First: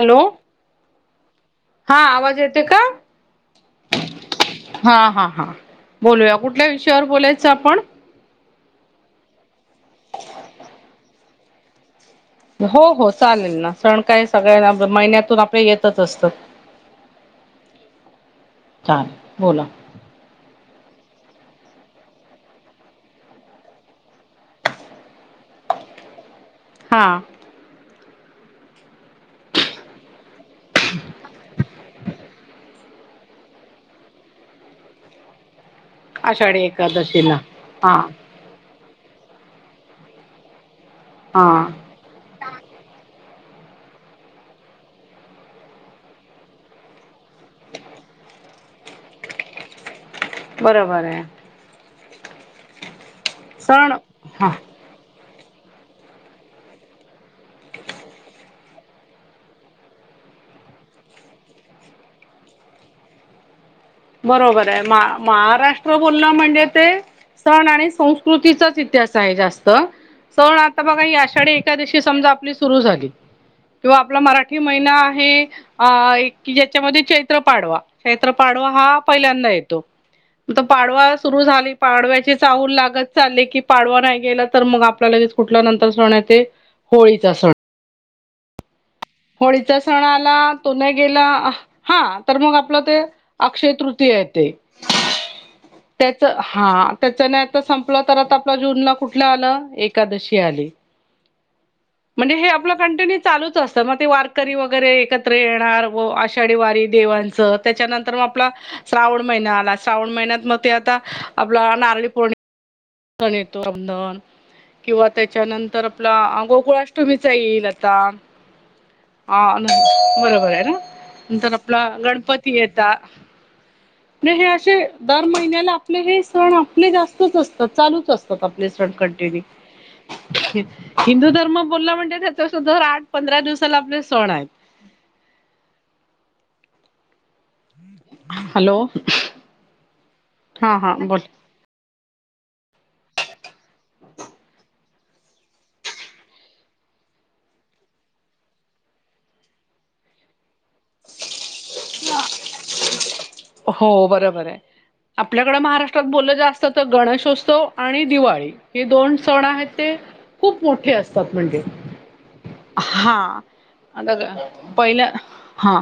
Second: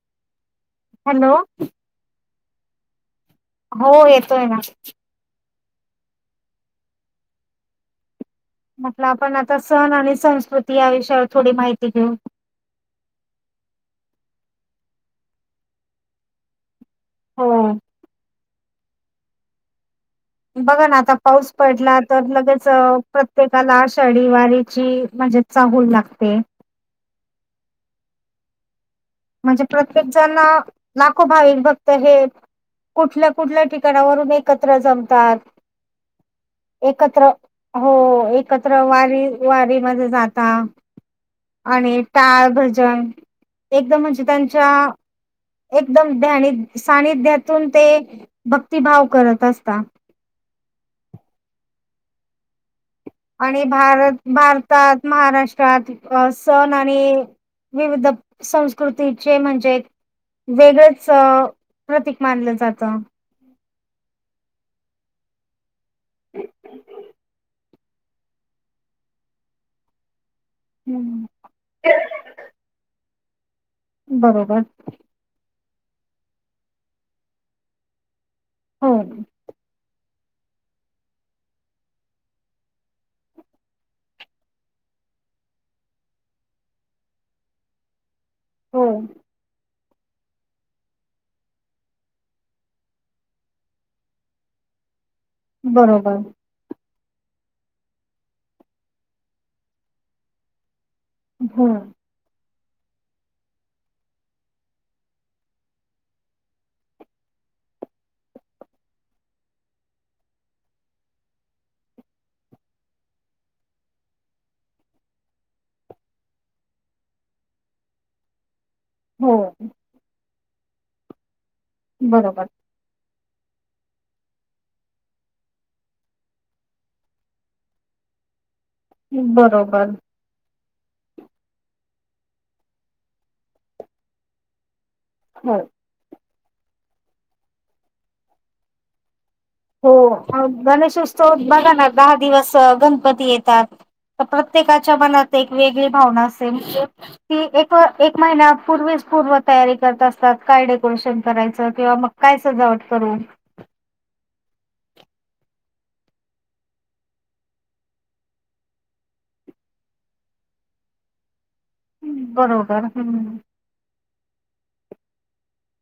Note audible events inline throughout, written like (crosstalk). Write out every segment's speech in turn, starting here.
Hello hello हा आवाज येतोय का हो येतोय ना हा हा हा बोलूया कुठल्या विषयावर बोलायचं आपण म्हटलं आपण आता सण आणि संस्कृती या विषयावर थोडी माहिती घेऊ हो हो चालेल ना सण काय सगळ्या महिन्यातून आपल्या येतच असतं हो हो चालेल बोला बघा ना आता पाऊस पडला तर लगेच प्रत्येकाला आषाढी वारीची म्हणजे चाहूल लागते हां म्हणजे प्रत्येक जण लाखो भाविक भ तर हे कुठल्या कुठल्या ठिकाणावरून एकत्र जमतात आषाढी एकत्र एकादशीला हो हा एक एकत्र वारी वारी मध्ये जाता हा आणि टाळ भजन एकदम म्हणजे त्यांच्या एकदम ध्यानि सान्निध्यातून ते भक्तिभाव करत असता बरोबर आहे आणि सण भारत हा भारतात महाराष्ट्रात सण आणि विविध संस्कृतीचे म्हणजे वेगळंच प्रतीक मानलं जातं. बरोबर आहे म महाराष्ट्र बोलणं म्हणजे ते सण आणि संस्कृ कृतीचाच इतिहास आहे जास्त सण आता बघा ह्या हम्म अशा आणि एकादशी समजा आपली सुरू झाली किंवा आपला बरोबर मराठी महिना आहे अ एक की ज्याच्यामध्ये चैत्र पाडवा चैत्र पाडवा हा हो. पहिल्यांदा येतो. आता पाडवा सुरु झाली. पाडव्याची चाहूल लागत चालले की पाडवा नाही गेला तर मग आपल्याला लगेच कुठल नंतर सण आहे ते होळीचा सण. हो होळीचा सण आला तो न गेला हा तर मग आपलं ते अक्षय तृतीय येते (inaudible) त्याचं हा त्याचं नाही आता संपलं तर आता आपला जूनला कुठलं आलं? एकादशी आली. हं म्हणजे हे आपलं कंटिन्यू चालूच असतं मग ते वारकरी वगैरे एकत्र येणार व आषाढी वारी देवां च त्याच्यानंतर मग आपला श्रावण महिना आला श्रावण महिन्यात मग ते आता आपला नारळी पौर्णिमा ण येतो अधन किंवा त्याच्यानंतर आपला गोकुळाष्टमीचा येईल आता. हो हा नं बरोबर आहे ना? नंतर आपला बरोबर गणपती येत ता हे असे दर महिन्याला आपले हे सण आपले जास्तच अस चालूच असतात आपले सण कंटिन्यू बरोबर हिंदू धर्म बोलला म्हणजे त्याच्या दर आठ पंधरा दिवसाला आपले सण आहेत. हो. हॅलो हो, हा हा बोल गणेशोत्सव बघाना दहा दिवस गणपती येतात. प्रत्येकाच्या मनात एक वेगळी भावना असेल म्हणजे ती एक एक महिन्या पूर्वीच पूर्व तयारी करत असतात. काय डेकोरेशन करायचं? किंवा मग काय सजावट करू. हो बरोबर आहे. आपल्याकडें महाराष्ट्रात बोललं जास्त तर गणेशोत्सव आणि दिवाळी. हे दोन सण आहेत ते खूप मोठे असतात म्हणजे बरोबर हा हम्म आता पहिलं हा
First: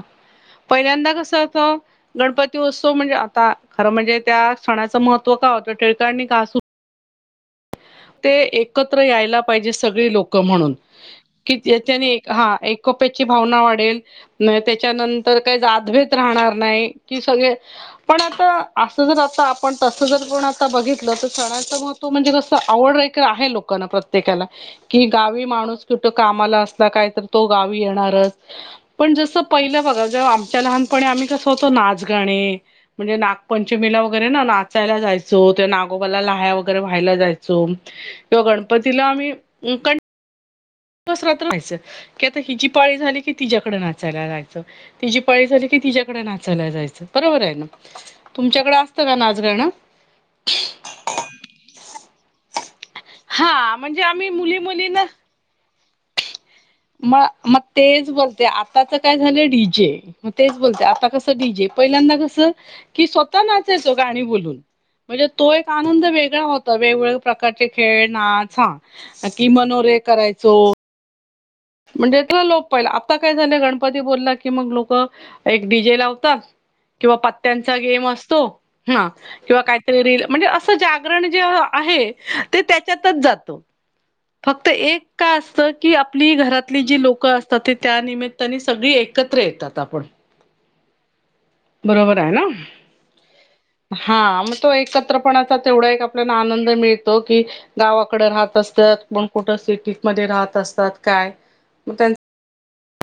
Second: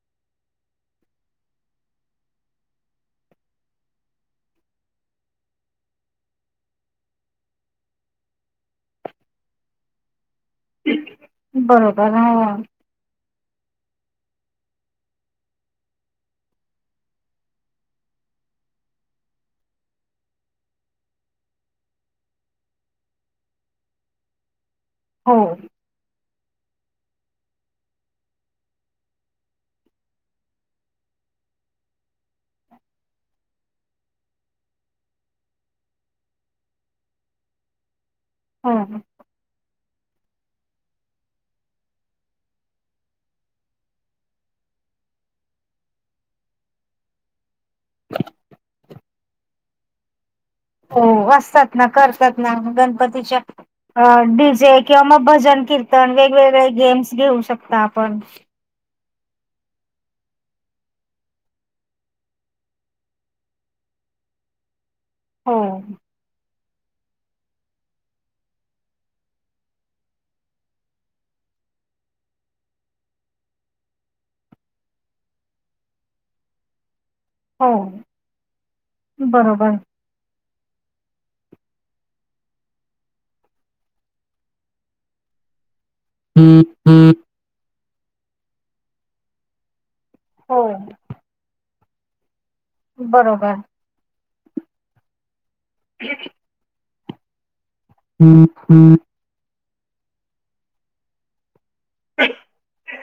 पहिल्यांदा कसं त गणपती उत्सव म्हणजे आता खरं म्हणजे त्या सणाचं महत्त्व का होतं टिळकानी का ते एकत्र यायला पाहिजे सगळी लोक म्हणून कि बरोबर त्याने हो हा एक कपेची भावना वाढेल, त्याच्यानंतर काही जातभेद राहणार नाही, कि सगळे पण आता असं जर आता आपण तस जर कोण आता बघितलं तर सणाचं महत्व म्हणजे कसं आवडे आहे का लोकांना प्रत्येकाला की, गावी हो माणूस कुठ कामाला असला काय तर तो गावी येणारच. पण जसं पहिलं बघा जेव्हा आमच्या लहानपणी आम्ही कसं होतो नाच गाणे म्हणजे नागपंचमीला वगैरे ना नाचायला जायचो, ते नागोबाला लाह्या वगैरे वहा यला जायचं किंवा हो गणपतीला आम्ही. दिवस रात्र व्हायचं की आता हि जी पाळी झाली कि तिच्या्याकडे नाचायला जायचं. तिची पळी झाली की तिच्याकडे नाचायला जायचं बरोबर आहे ना. तुमच्याकडें असतं का नाचगाणं? हो असचतात ना करतात ना गणपतीच्या हा म्हणजे आम्ही मुली डीजे किंवा मुलींना मग. भजन कीर्तन वेगवेगळे. गेम्स मग घेऊ मग शकता तेच आपण बोलते आ. त्याचं काय झालं डीजे मग तेच बोलते आता कसं डीजे पहिल्यांदा कसं. कि स्वतः नाचायचो गाणी बोलून म्हणजे तो हो एक आनंद वेगळा होता. वेगवेगळे प्रकारचे खेळ नाच हा कि मनोरे करायचो. म्हणजे त लोक पहिलं आता काय झालं गणपती बोलला की मग लोक एक डीजे लावतात. किंवा हो पत्यांचा गेम असतो किंवा बरोबर काहीत म्हणजे अस. ण जे आहे ते त्याच्यातच जातो. फक्त एक का असत की. आपली घरातली जी लोकं असतात ते त्या निमित्ताने सगळी एकत्र येतात आपण. हो बरोबर आहे ना? बरोबर. हा मग तो एकत्रपणाचा तेवढा एक आपल्याला आनंद मिळतो की गावाकडे राहत असतात मग कुठं सिटीमध्ये राहत असतात काय, मग त्यां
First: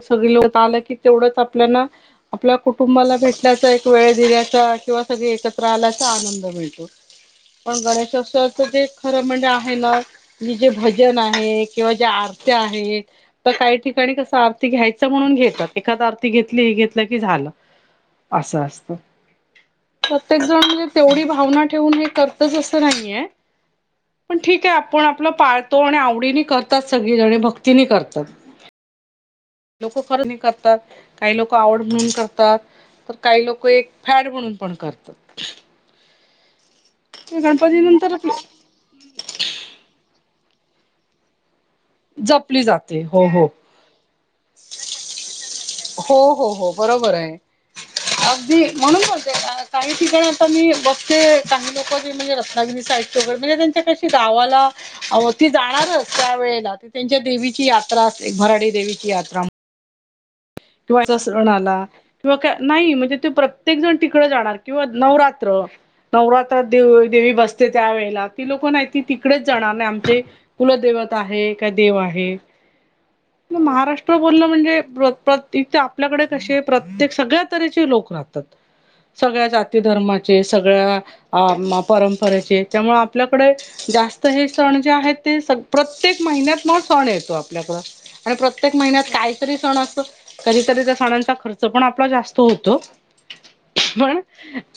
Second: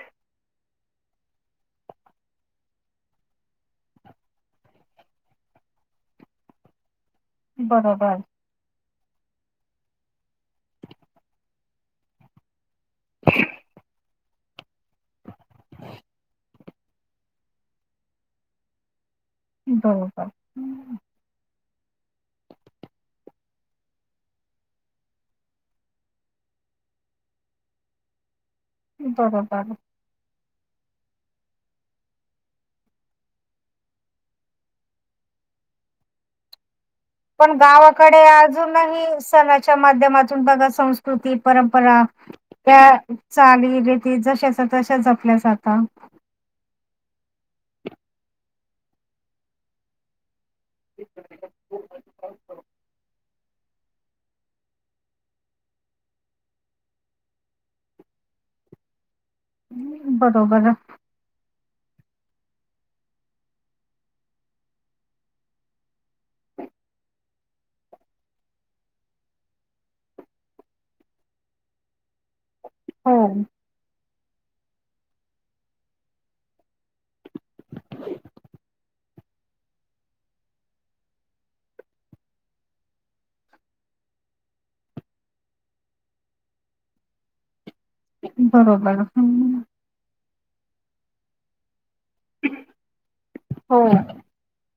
सगळी लोक आलं की तेवढंच आपल्याला. आपल्या कुटुंबाला भेटण्याचा एक वेळ दिण्याचा किंवा सगळे एकत्र आल्याचा आनंद मिळतो. पण बरोबर, गणेशोत्सवाच ते. खरं म्हणजे आहे ना म्हणजे भजन आहे किंवा जे आर. तर काही ठिकाणी कस आरती घ्यायच म्हणून घेतात एखा आर्थ घ हे घेतलं की झालं असं असत. बरोबर, प्रत्येक जण म्हणजे तेवढी भावना ठेवून हे करतच असं नाहीये. पण ठीक आहे आपण आपलं पाळतो आणि आवडीनी करतात सगळीजणी भक्तीनी करतात. बरोबर. लोक खर नाही करतात काही लोक आवड म्हणून करतात. तर काही लोक एक फॅड म्हणून पण करतात. ते पण गणपती नंतर गावाकडे अजूनही सणाच्या माध्यमातून बघा संस्कृती परंपरा जपली त्या जाते हो हो चाली रीती जश तश जपल्या जात हो हो हो बरोबर आहे अगदी म्हणून बोलते काही ठिकाण आता मी बघते चांगली लोक ज म्हणजे रत्नागिरी साईची वगैरे म्हणजे त्यांच्या कशी गावाला अ ती जाणारच त्या वेळेला त त्यांच्या देवीची यात्रा असते एक भराडी देवीची यात्रा. बरोबर. किंवा सणाला. किंवा का नाही म्हणजे ते प्रत्येक जण तिकड जाणार किंवा नवरात्र नवरात्रात देवी बसते त्यावेेळेला ती लोक नाहीती तिकडेच जाणार नाही आमचे कुलं देवत आहे का देव आहे. हो, महाराष्ट्र बोलण म्हणजेत तथ आपल्याकडे कसे प्रत्येक सगळ्या तऱचे लोक राहतात. सगळ्या जाती धर्माचे सगळ्या परंपरेचे त्यामुळे आपल्याकडे जास्त हे सण जे आहेत ते स प्रत्येक महिन्यात ना सण येतो आपल्याकडं आणि प्रत्येक बरोबर. महिन्यात काहीतरी सण असत तधतरी त्या सणांचा खर्च पण आपला जास्त होो होतो हो, पण.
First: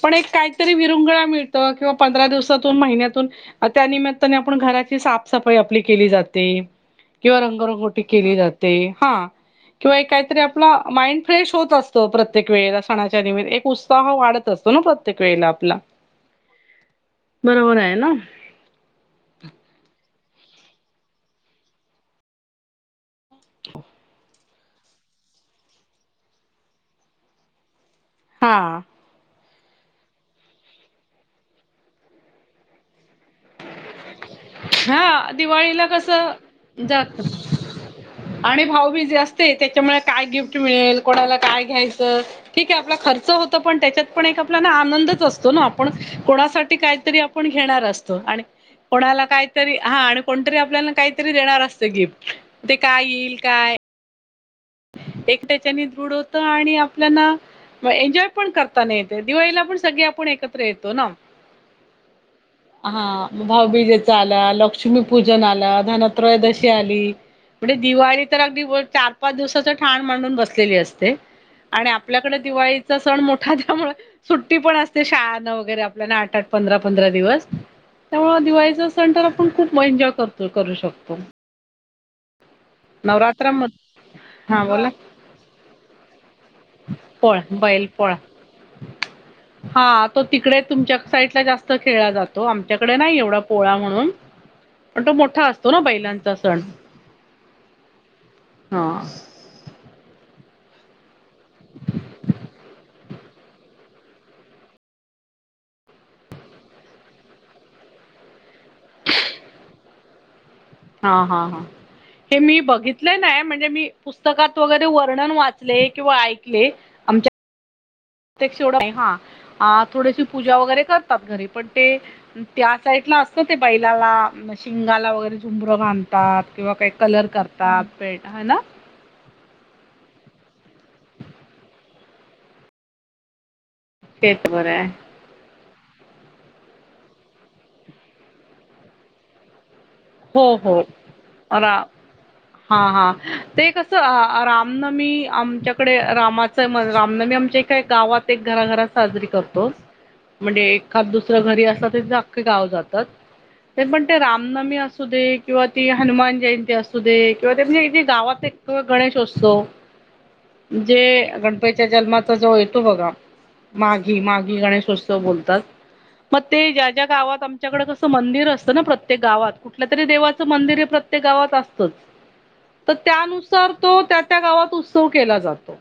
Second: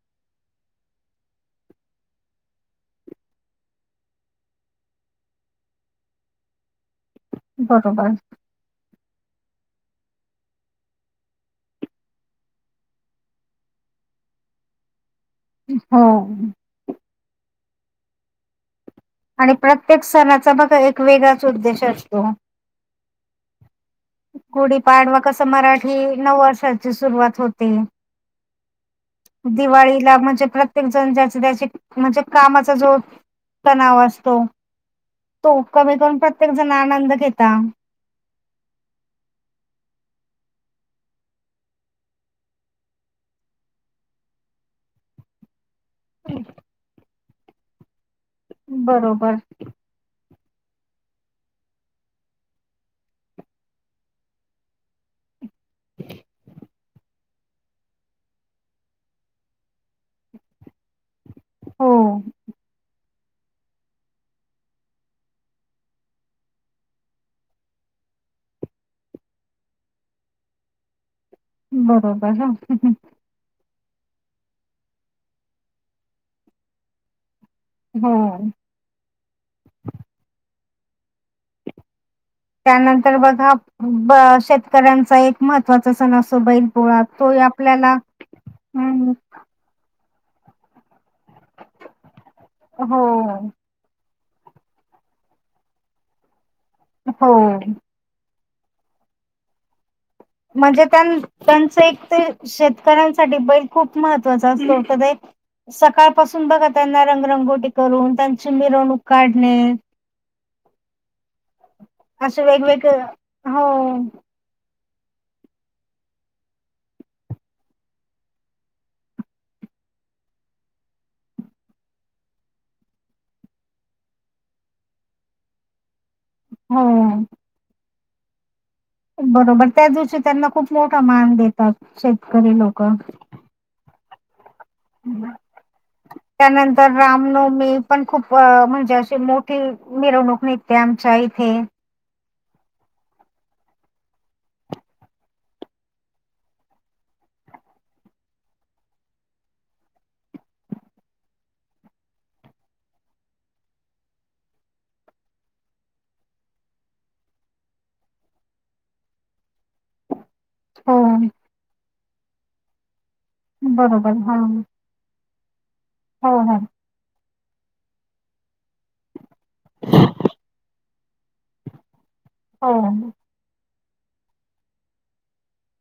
पण एक काहीतरी विरुंगळा मिळत किंवा पंधरा दिवसातून महिन्यातून त्यानिमित्ताने आपण घराची साफसफाई आपली केली जाते. किंवा रंगरंगोटी बरोबर. केली जाते हा किंवा एकाय- आपला माइंड फ्रेश होत असतो प्रत्येक वेळेला सणाच्या निमित्त एक उत्साह वाढत असतो ना प्र प्रत्येक वेळेला आपला हो. बरोबर आहे ना. आणि प्रत्येक सणाचा बघा एक वेगळाच उद्देश असतो. गुडी पाडवा कसं मराठी नव वर्षाची सुरुवात होते हां दिवाळीला म्हणजे प्रत्येक जण ज्या त्याची म्हणजे कामाचा जो तणाव असतो हा तो दिवाळीला कमी करून कसं प्रत्येक जण आनंद जात घेता. आणि भाऊबीज असते त्याच्यामुळे काय गिफ्ट मिळेल कोणाला काय घ्यायचं ठीक आहे आपला खर्च होत पण त्याच्यात पण एक आपला आनंदच असतो ना. कोणासाठी काहीतरी आपण घेणार असतो आणि कोणाला बरोबर. काही हा कोणतरी आपल्याला काहीतरी देणार असत गिफ्ट ते काय येईल काय? एकट्याच्याने दृढ होत आणि आपल्याला मग एन्जॉय पण करताना येते दिवाळीला पण सगळे आपण एकत्र येतो ना. हो हा भाऊबीजेचा आला, लक्ष्मीपूजन आला, धनत्रयोदशी आली. म्हणजे दिवाळी तर अगदी चार पाच दिवसाच ठाण मांडून बसलेली असते. आणि बरोबर आपल्याकडे ह दिवाळीचा सण मोठा त्यामुळे सुट्टी पण असते शाळ नं वगैरे आपल्याला आठ आठ पंधरा पंधरा दिवस त्यामुळे हो. दिवाळीच सण आपण खूप एन्जॉय कर करू शकतो त्यानंतर बघा नवरात्रामध्ये ब हा बोला शेतकऱ्यांचा एक महत्त्वाचा सण असो बैल पोळा तो बैल आपल्याला पोळा हां हा तो तिकडे तुमच्या साईडला जास्त खेळला जातो. तो आमच्याकडे नाही एवढा हो. पोळा म्हणून पण तो मोठा असतो ना बैलांचा सण. हो हा म्हणजे त्यां त्यांच एक ते शेतकऱ्यांसाठी बैल खूप महत्त्वाचा असतो (unintelligible) सकाळपासून बघा त्यांना रंगरंगोटी करून त्यांची मिरवणूक काढणे. हा हा हा हे असे मी वेगवेगळे बघितलं ना हो म्हणजे मी पुस्त पुस्तकात वगैरे वर्णन वाचले किंवा ऐकले. प्रत्येकेवढ हा थोडेशी पूजा वगैरे करतात घरी पण ते त्या साईड ला असतं ते बैलाला शिंगाला वगैरे झुमबर घाब करता किंवा काही हो कलर करतात हाय ना. बरोबर त्या दिवशी त्यांना खूप मोठा मान देतात शेतकरी लोक. तेच बरं त्यानंतर रामनवमी पण खूप म्हणजे अशी मोठ ते मेर नोकनी हो हो इतमचहीथे रा हा हा ते कसं रामनमी आमच्याकडे रामाचं रामनमी आमच्या का गावात एक घराघरा साजरी करतोस. म्हणजे एखाद दुसरं घरी असत त अखखे गाव जातात ते पण ते रामनमी अस अस दे किंवा ती हनुमान जयंती असू दे किंवा ते म्हणजे ज गावात एक गणेश असतो. ह ण जे गणपतीच्या जन्माचा जो येतो बघा. बरोबर माघी हो माघी गणेशोत्सव बोलतात हो मग ते ज्या ज्या गावात त्याच्याकडे कसं मंदिर असतं ना प्रत्येक गावात. कुठ तरी देवाच मंदिर प्रत्येक गावात असत हो तर त्या सर तो त्या त्या गावात उत्सव केला जातो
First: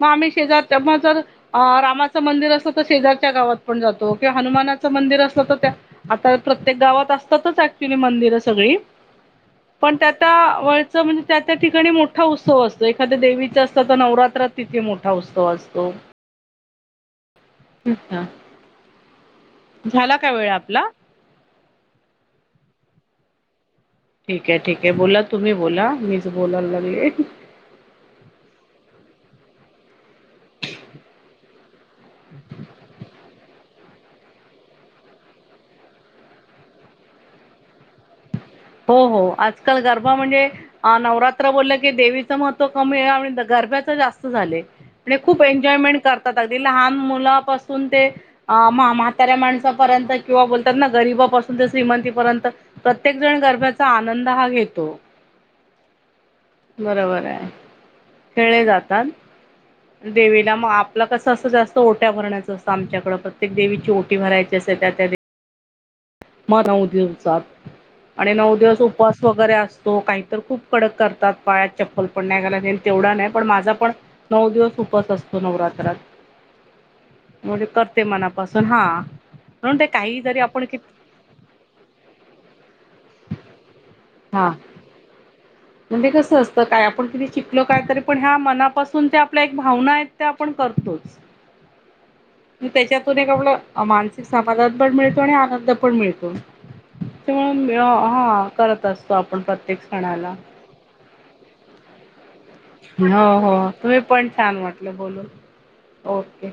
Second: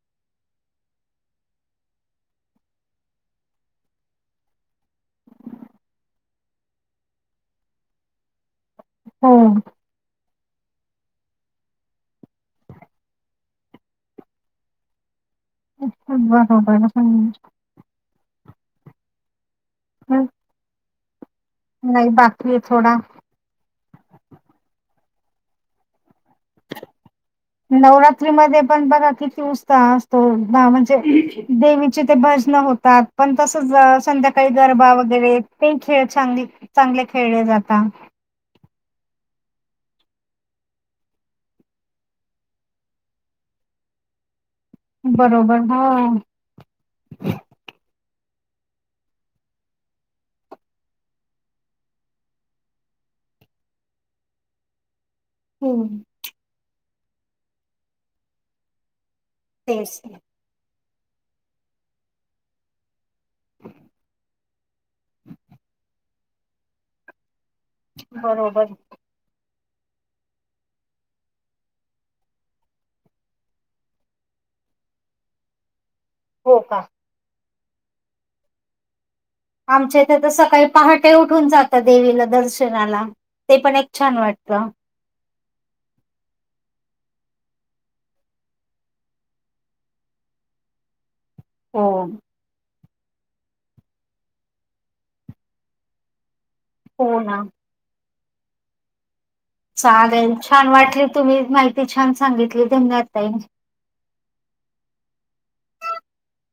मग आम्ही शेजार मग जर अ रामाचं मंदिर असलं तर शेजारच्या गावात पण जातो किंवा हनुमानाचं मंदिर असलं तर त्या आता प्रत्येक गावात असतातच ऍक्च्युली मंदिरं सगळी. हम्म पण त्या त्या वळच म्हणजे त्या त्या ठिकाणी मोठा उत्सव असतो एखाद्या देवीच असतं तर नवरात्रात तिथे मोठा उत्सव अस (unintelligible) अच्छा झाला हं, काय वेळ आपला. नाही बाकी आहे थोडा. ठीक आहे ठीक आहे बोला तुम्ही बोला मीच बोलायला लागले. नवरात्री मध्ये पण बघा किती उत्साह असतो म्हणजे देवीचे ते भजन होत. होत पण तसच संध्याकाळी गरबा वगैरे ते खेळ चांगली चांगले खेळले जातात. हो हो आजकाल गरबा म्हणजे अ नवरात्र बोललं की देवीचं महत्त्व कमी आहे आणि गरब्याच जास्त झाले. म्हणजे खूप बरोबर हो एन्जॉयमेंट करतात अगदी लहान मुलापासून ते अ म्हाताऱ्या माणसापर्यंत किंवा बोलतात ना गरीबापासून ते श्रीमंतीपर्यंत प्रत्येक जण गरब्याचा आनंद हा घेतो. होम् बरोबर आहे खेळे जातात तेच देवी मग आपलं कसं असं जास्त ओट्या भरण्यायचं असतं आमच्याकडे प्रत्येक देवीची ओटी भरायची असते त्या म नऊ दिवसात आणि नव बरोबर दिवस उपास वगैरे असतो काहीत खूप कडक करतात पाळ्यात चप्पल पण नाही घायलाल तेवढा नाही पण माझा पण नऊ दिवस उपवास असतो नवरात्रात. हो का म्हणजे करते मनापासून हा. म्हणून ते आमच्या इथे आ काही तर जरी आपण सकाळी कि पहाट ते उठून जाता देवीला दर्शनाला, ते पण एक छान हा वाटत. म्हणजे कसं असतं काय आपण किती शिकलो, काय तरी पण ह्या मनापासून ते आपल्या एक भावना आहेत. ते आपण करतोच. हो. त्याच्यातून एक आप मानसिक समाधान पण मिळतो, आणि आनंद पण मिळतो. हो ना त्यामुळ हा करत असतो आपण, प्रत चालेल छान वाटली, तुम्ही माहिती छान सांगितली. धन्यवाद हो ताई हो तुम्ही पण छान वाटलं बोलून, ओके.